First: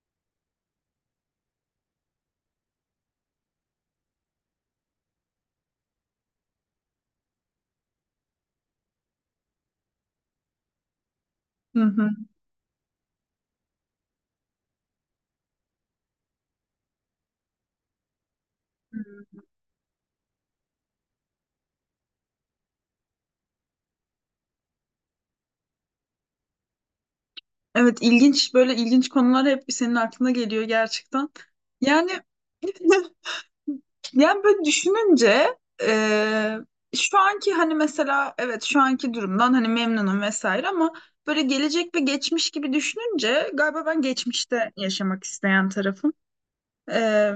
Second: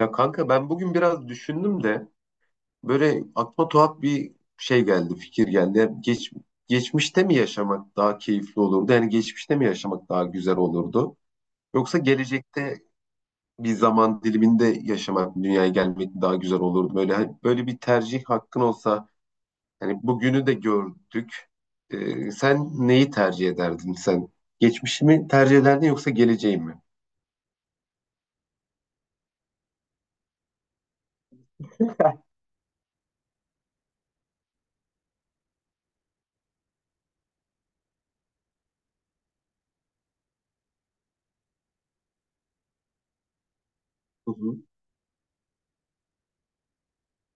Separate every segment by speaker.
Speaker 1: Ya kanka ben bugün biraz düşündüm de böyle aklıma tuhaf bir şey geldi, fikir geldi. Geçmişte mi yaşamak daha keyifli olurdu? Yani geçmişte mi yaşamak daha güzel olurdu?
Speaker 2: Hı
Speaker 1: Yoksa
Speaker 2: hı.
Speaker 1: gelecekte bir zaman diliminde yaşamak, dünyaya gelmek daha güzel olurdu? Böyle hani böyle bir tercih hakkın olsa, hani bugünü de gördük. Sen neyi tercih ederdin sen? Geçmişi mi tercih ederdin yoksa geleceği mi?
Speaker 2: Evet, ilginç, böyle ilginç konular hep senin aklına geliyor gerçekten. Yani yani böyle düşününce şu anki hani mesela evet şu anki durumdan hani memnunum vesaire ama böyle gelecek ve geçmiş gibi düşününce galiba ben
Speaker 1: Hı hı.
Speaker 2: geçmişte yaşamak isteyen tarafım. E,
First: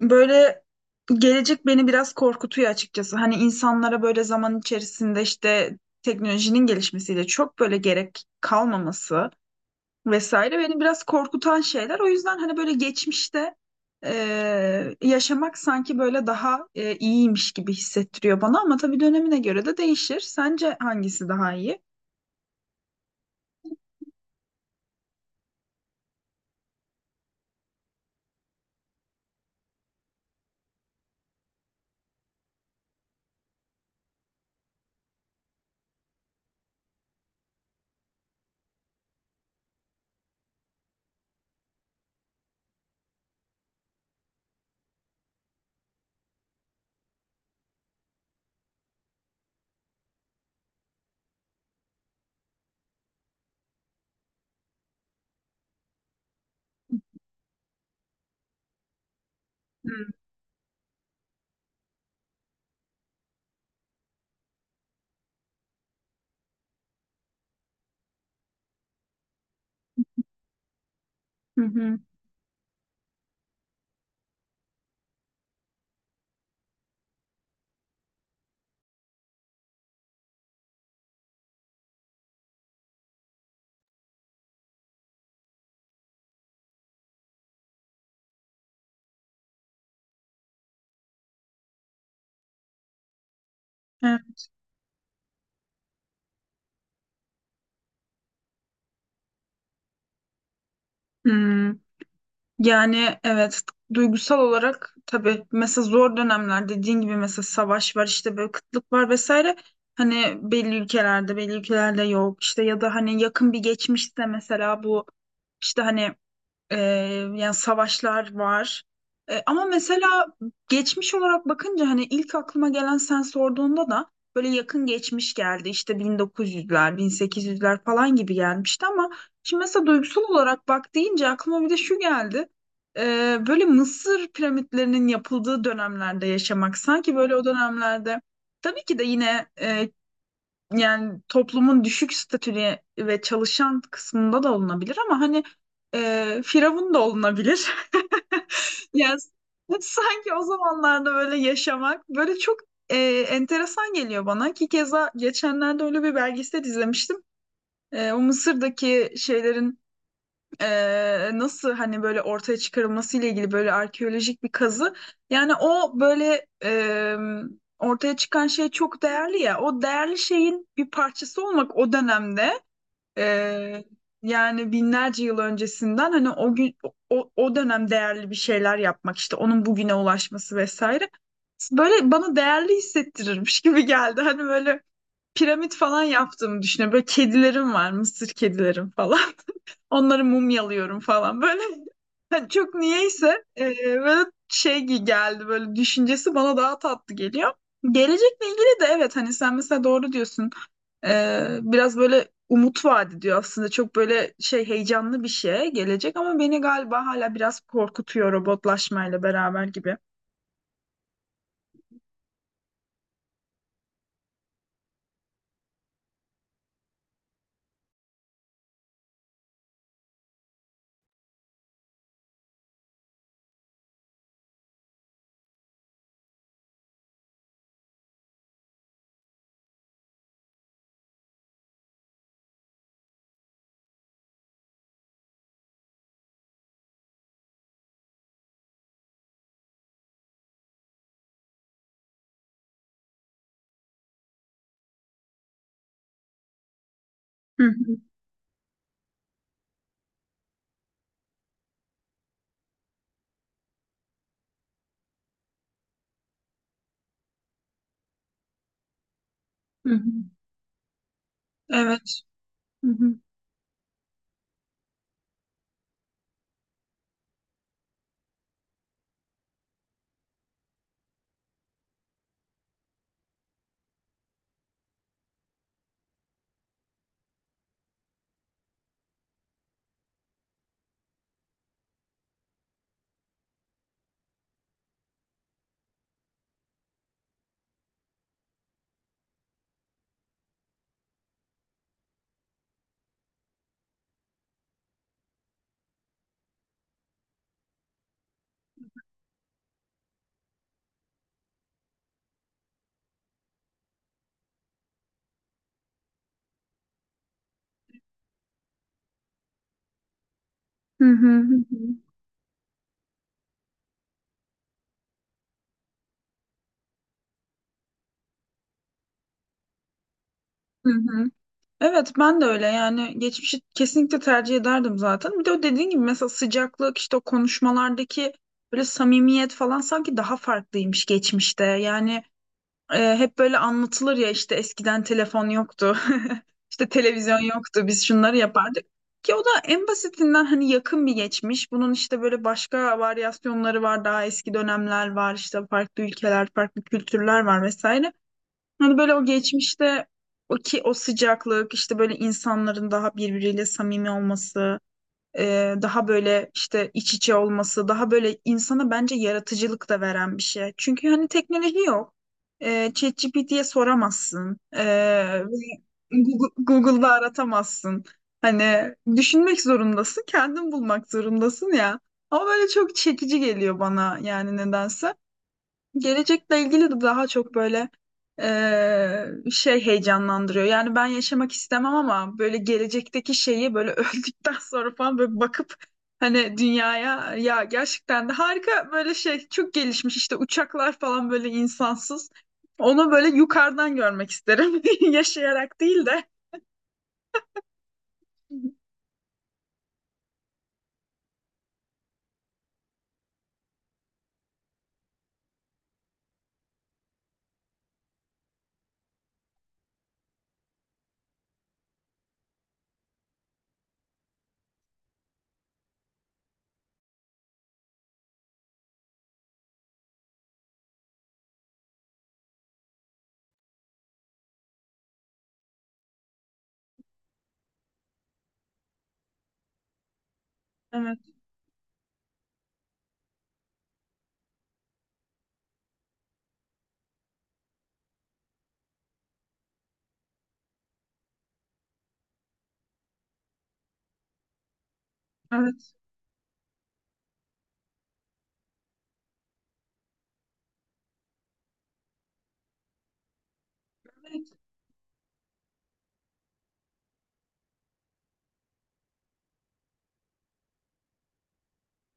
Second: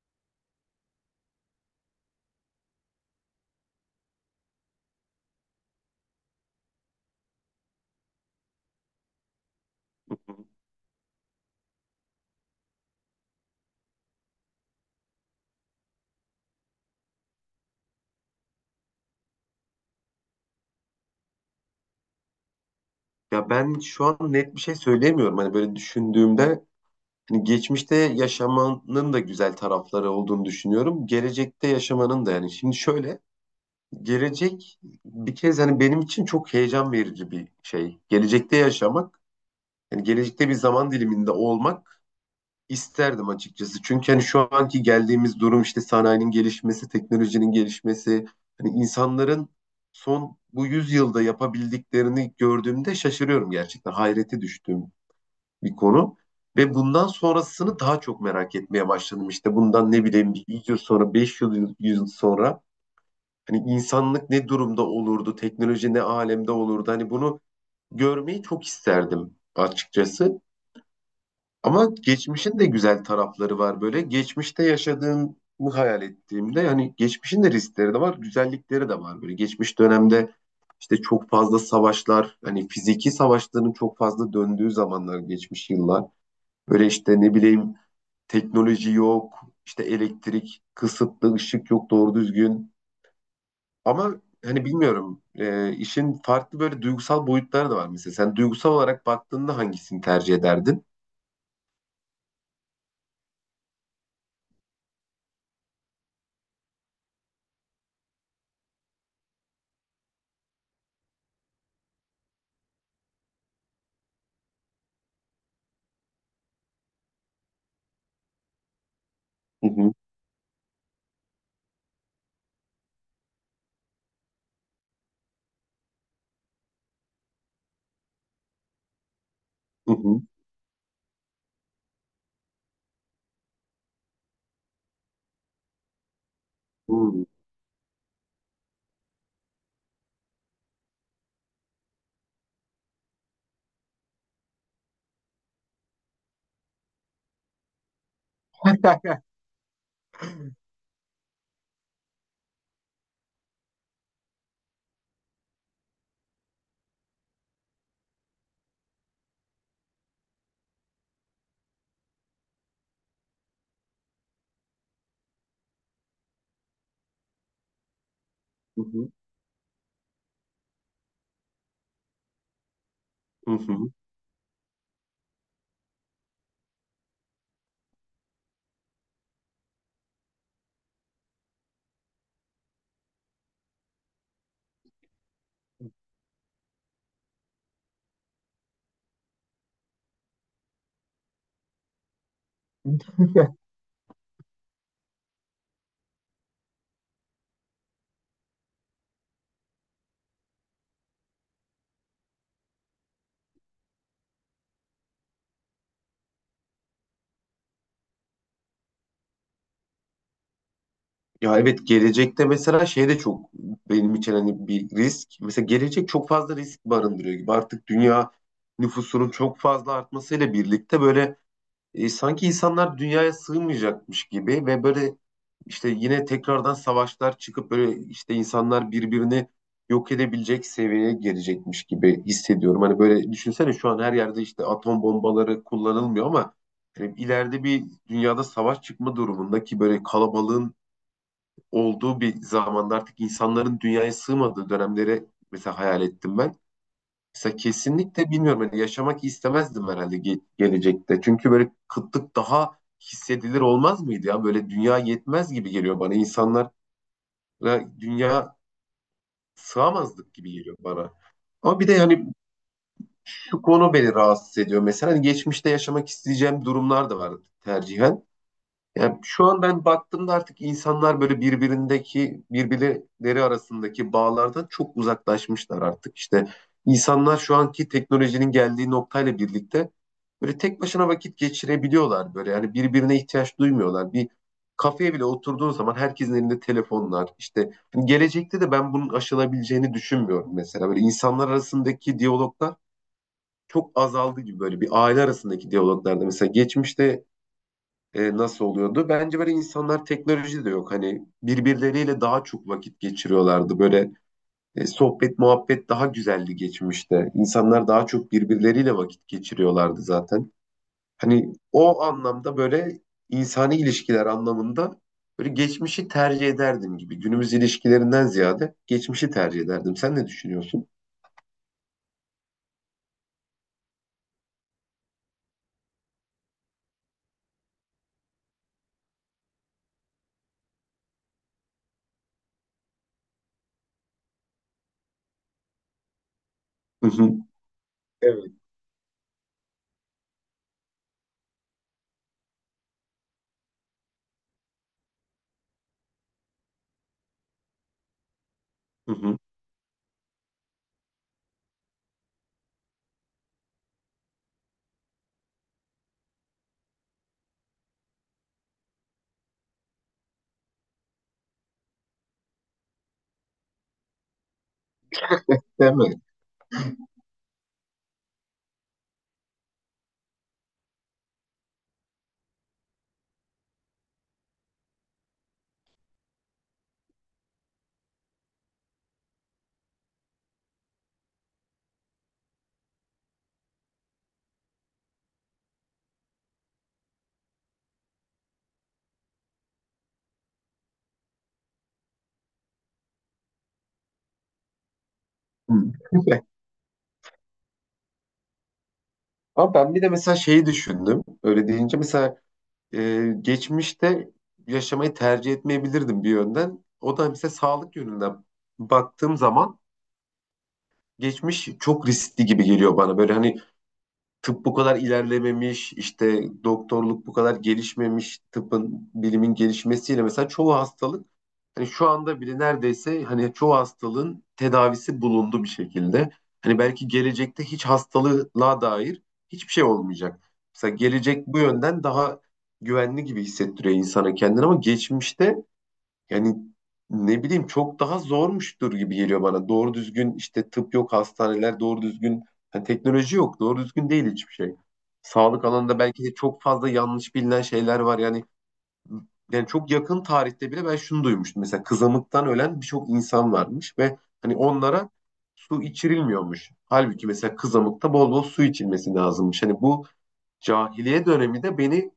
Speaker 2: Böyle gelecek beni biraz korkutuyor açıkçası. Hani insanlara böyle zaman içerisinde işte teknolojinin gelişmesiyle çok böyle gerek kalmaması vesaire beni biraz korkutan şeyler. O yüzden hani böyle geçmişte yaşamak sanki böyle daha iyiymiş gibi hissettiriyor bana ama tabii dönemine göre de değişir. Sence hangisi daha iyi?
Speaker 1: Ya ben şu an net bir şey söyleyemiyorum. Hani böyle düşündüğümde şimdi geçmişte yaşamanın da güzel tarafları olduğunu düşünüyorum. Gelecekte yaşamanın da yani. Şimdi şöyle, gelecek bir kez hani benim için çok heyecan verici bir şey. Gelecekte yaşamak, yani gelecekte bir zaman diliminde olmak isterdim açıkçası. Çünkü hani şu anki geldiğimiz durum işte sanayinin gelişmesi, teknolojinin gelişmesi, hani insanların son bu yüzyılda yapabildiklerini gördüğümde şaşırıyorum gerçekten. Hayrete düştüm bir konu. Ve bundan sonrasını daha çok merak etmeye başladım. İşte bundan ne
Speaker 2: Hmm.
Speaker 1: bileyim bir 100 yıl sonra, 5 yıl, 100 yıl sonra hani insanlık ne durumda olurdu, teknoloji ne alemde olurdu. Hani bunu görmeyi çok isterdim açıkçası.
Speaker 2: Hı
Speaker 1: Ama
Speaker 2: hı.
Speaker 1: geçmişin de güzel tarafları var böyle. Geçmişte yaşadığımı hayal ettiğimde hani geçmişin de riskleri de var, güzellikleri de var böyle. Geçmiş dönemde işte çok fazla savaşlar, hani fiziki savaşların çok fazla döndüğü zamanlar geçmiş yıllar. Böyle işte ne bileyim teknoloji yok, işte elektrik kısıtlı, ışık yok doğru düzgün. Ama
Speaker 2: Evet.
Speaker 1: hani bilmiyorum işin farklı böyle duygusal boyutları da var mesela. Sen duygusal olarak baktığında hangisini tercih ederdin?
Speaker 2: Hmm. Yani evet, duygusal olarak tabii mesela zor dönemler dediğin gibi, mesela savaş var, işte böyle kıtlık var vesaire, hani belli ülkelerde belli ülkelerde yok işte, ya da hani yakın bir geçmişte mesela bu işte hani ee, yani savaşlar var. Ama
Speaker 1: Hı hı,
Speaker 2: mesela geçmiş olarak bakınca hani ilk aklıma gelen, sen sorduğunda da böyle yakın geçmiş geldi. İşte 1900'ler, 1800'ler falan gibi gelmişti ama şimdi mesela
Speaker 1: hı
Speaker 2: duygusal
Speaker 1: hı,
Speaker 2: olarak bak deyince aklıma bir de şu geldi. Böyle Mısır piramitlerinin yapıldığı dönemlerde yaşamak, sanki
Speaker 1: hı
Speaker 2: böyle o dönemlerde tabii ki de yine yani toplumun düşük statülü ve çalışan kısmında da olunabilir ama hani firavun da olunabilir. Yani sanki o zamanlarda böyle yaşamak böyle çok e, enteresan geliyor bana ki keza geçenlerde öyle bir belgesel izlemiştim. O Mısır'daki şeylerin nasıl hani böyle ortaya çıkarılması ile ilgili böyle arkeolojik bir kazı. Yani o böyle ortaya çıkan şey çok
Speaker 1: hı,
Speaker 2: değerli ya. O değerli şeyin bir parçası olmak, o dönemde
Speaker 1: hı
Speaker 2: e,
Speaker 1: hı.
Speaker 2: yani binlerce yıl öncesinden hani o gün o dönem değerli bir şeyler yapmak, işte onun bugüne ulaşması vesaire. Böyle bana değerli hissettirirmiş gibi geldi. Hani böyle piramit falan yaptığımı düşünüyorum. Böyle kedilerim var, mısır kedilerim falan. Onları mumyalıyorum falan. Böyle hani çok niyeyse böyle geldi, böyle düşüncesi bana daha tatlı geliyor. Gelecekle ilgili de evet hani sen mesela doğru diyorsun. Biraz böyle umut vaat ediyor aslında. Çok böyle şey, heyecanlı bir şey gelecek ama beni galiba hala biraz korkutuyor, robotlaşmayla beraber gibi.
Speaker 1: Ya evet gelecekte mesela şey de çok benim için hani bir risk. Mesela gelecek çok fazla risk barındırıyor gibi. Artık dünya nüfusunun çok fazla artmasıyla birlikte böyle sanki insanlar dünyaya sığmayacakmış gibi ve böyle işte yine tekrardan savaşlar çıkıp böyle işte insanlar birbirini yok edebilecek seviyeye gelecekmiş gibi hissediyorum. Hani böyle düşünsene şu an her yerde işte atom bombaları kullanılmıyor ama hani ileride bir dünyada savaş çıkma durumunda ki böyle kalabalığın olduğu bir zamanda artık insanların dünyaya sığmadığı dönemleri mesela hayal ettim ben. Mesela
Speaker 2: Hı hı,
Speaker 1: kesinlikle bilmiyorum hani yaşamak istemezdim herhalde gelecekte. Çünkü böyle kıtlık daha hissedilir olmaz mıydı ya? Böyle dünya yetmez gibi geliyor bana. İnsanlara dünya
Speaker 2: hı hı.
Speaker 1: sığamazdık gibi geliyor bana. Ama bir de
Speaker 2: Evet.
Speaker 1: yani
Speaker 2: Hı hı,
Speaker 1: şu konu beni rahatsız ediyor. Mesela hani geçmişte yaşamak isteyeceğim durumlar da var tercihen. Yani şu an ben baktığımda artık insanlar böyle birbirleri arasındaki bağlardan çok uzaklaşmışlar artık. İşte insanlar şu anki teknolojinin geldiği noktayla birlikte böyle tek başına vakit geçirebiliyorlar böyle. Yani birbirine ihtiyaç duymuyorlar. Bir kafeye bile oturduğun zaman herkesin elinde telefonlar. İşte hani gelecekte de ben bunun aşılabileceğini düşünmüyorum mesela. Böyle insanlar arasındaki diyaloglar çok azaldı gibi böyle bir aile arasındaki diyaloglarda mesela geçmişte nasıl oluyordu? Bence böyle insanlar teknoloji de yok. Hani birbirleriyle daha çok vakit geçiriyorlardı. Böyle sohbet muhabbet daha güzeldi geçmişte. İnsanlar daha çok birbirleriyle vakit geçiriyorlardı zaten.
Speaker 2: hı hı,
Speaker 1: Hani
Speaker 2: hı hı,
Speaker 1: o anlamda böyle insani ilişkiler anlamında böyle geçmişi tercih ederdim gibi. Günümüz ilişkilerinden ziyade geçmişi tercih ederdim. Sen ne düşünüyorsun?
Speaker 2: hı hı. Evet, ben de öyle yani, geçmişi kesinlikle tercih ederdim zaten. Bir de o dediğin gibi mesela sıcaklık, işte o konuşmalardaki böyle samimiyet falan sanki daha farklıymış geçmişte. Yani hep böyle anlatılır ya, işte eskiden telefon yoktu, işte
Speaker 1: Hı hı.
Speaker 2: televizyon yoktu, biz şunları
Speaker 1: Evet.
Speaker 2: yapardık. Ki o da en basitinden hani yakın bir geçmiş. Bunun işte böyle başka varyasyonları var, daha eski dönemler var, işte farklı ülkeler, farklı kültürler var vesaire. Hani
Speaker 1: Hı
Speaker 2: böyle o
Speaker 1: hı.
Speaker 2: geçmişte o sıcaklık, işte böyle insanların daha birbiriyle samimi olması, daha böyle işte iç içe olması, daha böyle insana bence yaratıcılık da veren bir şey. Çünkü hani teknoloji yok. ChatGPT'ye soramazsın. E, ve
Speaker 1: Değil mi?
Speaker 2: Google'da aratamazsın. Hani düşünmek zorundasın, kendin bulmak zorundasın ya. Ama böyle çok çekici geliyor bana yani nedense. Gelecekle ilgili de daha çok böyle şey heyecanlandırıyor. Yani ben yaşamak istemem ama böyle gelecekteki şeyi böyle öldükten sonra falan böyle bakıp hani dünyaya, ya gerçekten de harika, böyle şey çok gelişmiş, işte uçaklar falan böyle insansız. Onu böyle yukarıdan görmek isterim.
Speaker 1: Hı.
Speaker 2: Yaşayarak değil de.
Speaker 1: Ama ben bir de mesela şeyi düşündüm. Öyle deyince mesela geçmişte yaşamayı tercih etmeyebilirdim bir yönden. O da mesela sağlık yönünden baktığım zaman geçmiş çok riskli gibi geliyor bana. Böyle hani tıp bu kadar ilerlememiş, işte doktorluk bu kadar gelişmemiş, tıpın, bilimin gelişmesiyle mesela çoğu hastalık hani şu anda bile neredeyse hani çoğu hastalığın tedavisi bulundu bir şekilde. Hani belki gelecekte hiç hastalığa dair hiçbir şey olmayacak. Mesela
Speaker 2: Evet,
Speaker 1: gelecek bu yönden daha güvenli gibi hissettiriyor insana kendini ama geçmişte yani ne bileyim çok daha zormuştur gibi geliyor bana. Doğru düzgün işte tıp yok, hastaneler doğru düzgün, yani teknoloji yok, doğru düzgün değil hiçbir şey. Sağlık
Speaker 2: evet.
Speaker 1: alanında belki de çok fazla yanlış bilinen şeyler var. Yani çok yakın tarihte bile ben şunu duymuştum. Mesela kızamıktan ölen birçok insan varmış ve hani onlara su içirilmiyormuş. Halbuki mesela kızamıkta bol bol su içilmesi lazımmış. Hani bu cahiliye dönemi de beni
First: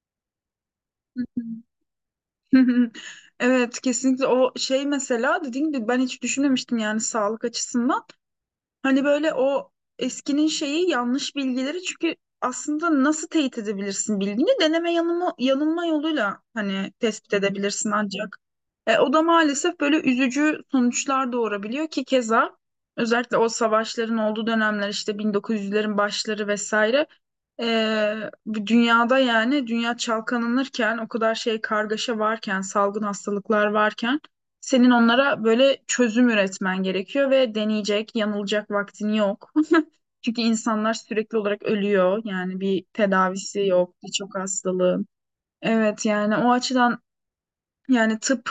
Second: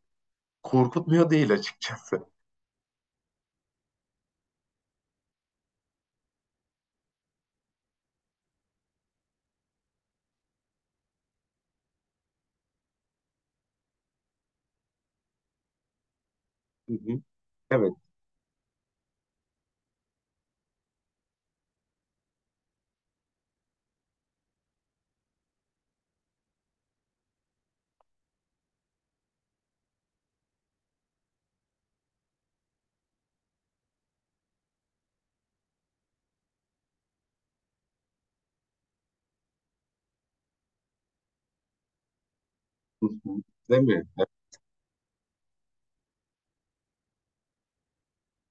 Speaker 1: korkutmuyor değil açıkçası.
Speaker 2: Hı hı. Evet, kesinlikle o şey, mesela dediğim gibi ben hiç düşünmemiştim yani sağlık açısından. Hani böyle o eskinin şeyi, yanlış bilgileri, çünkü aslında nasıl teyit edebilirsin bilgini? Deneme yanılma, yanılma yoluyla hani
Speaker 1: Hı hı.
Speaker 2: tespit edebilirsin
Speaker 1: Evet.
Speaker 2: ancak. O da maalesef böyle üzücü sonuçlar doğurabiliyor ki keza özellikle o savaşların olduğu dönemler, işte 1900'lerin başları vesaire, bu dünyada yani dünya çalkalanırken, o kadar şey kargaşa varken, salgın hastalıklar varken senin onlara böyle çözüm üretmen gerekiyor ve deneyecek yanılacak vaktin yok. Çünkü insanlar sürekli olarak ölüyor, yani bir
Speaker 1: Hı hı.
Speaker 2: tedavisi
Speaker 1: Değil
Speaker 2: yok
Speaker 1: mi?
Speaker 2: birçok hastalığın. Evet, yani o açıdan, yani tıp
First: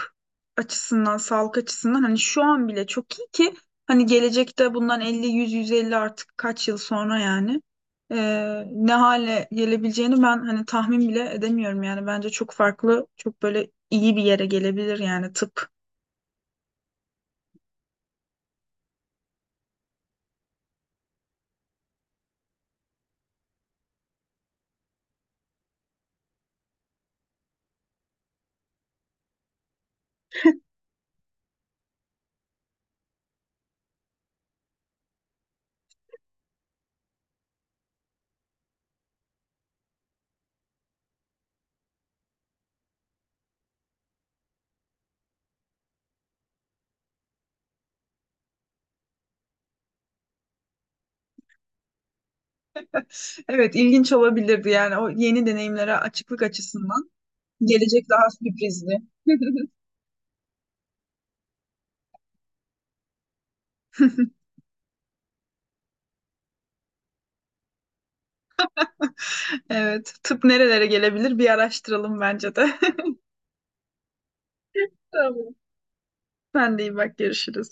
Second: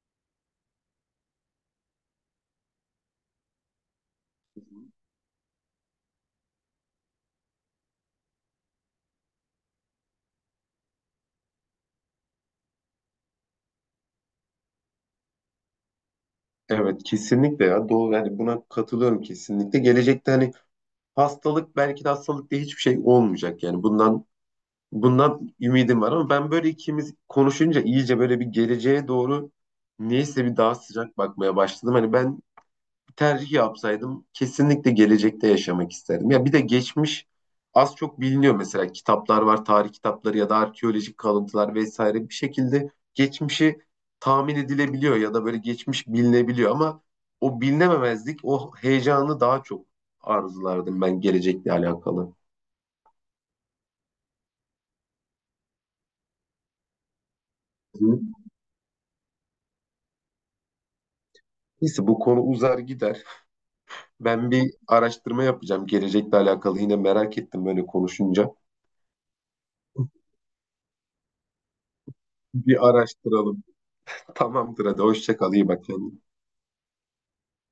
Speaker 2: açısından, sağlık açısından hani şu an bile çok iyi ki hani gelecekte bundan 50, 100, 150 artık kaç yıl sonra yani ne hale gelebileceğini ben hani tahmin bile edemiyorum, yani bence çok farklı, çok böyle iyi bir yere gelebilir yani tıp.
Speaker 1: Evet kesinlikle ya doğru yani buna katılıyorum kesinlikle. Gelecekte hani hastalık belki de hastalık diye hiçbir şey olmayacak yani bundan ümidim var ama ben böyle ikimiz konuşunca iyice böyle bir geleceğe doğru neyse bir daha sıcak bakmaya başladım. Hani ben tercih yapsaydım kesinlikle gelecekte yaşamak isterdim. Ya bir de geçmiş az çok biliniyor mesela kitaplar var, tarih kitapları ya da arkeolojik kalıntılar vesaire bir şekilde geçmişi tahmin edilebiliyor ya da böyle geçmiş bilinebiliyor ama o bilinememezlik, o heyecanı daha çok arzulardım ben gelecekle alakalı.
Speaker 2: Evet, ilginç olabilirdi yani o yeni deneyimlere açıklık açısından. Gelecek
Speaker 1: Hı.
Speaker 2: daha sürprizli.
Speaker 1: Neyse bu konu uzar gider. Ben bir araştırma yapacağım gelecekle alakalı. Yine merak ettim böyle konuşunca.
Speaker 2: Evet, tıp nerelere gelebilir bir araştıralım bence de.
Speaker 1: Bir araştıralım. Tamamdır hadi hoşça kal
Speaker 2: Tamam.
Speaker 1: iyi bak kendine.
Speaker 2: Sen de iyi bak, görüşürüz.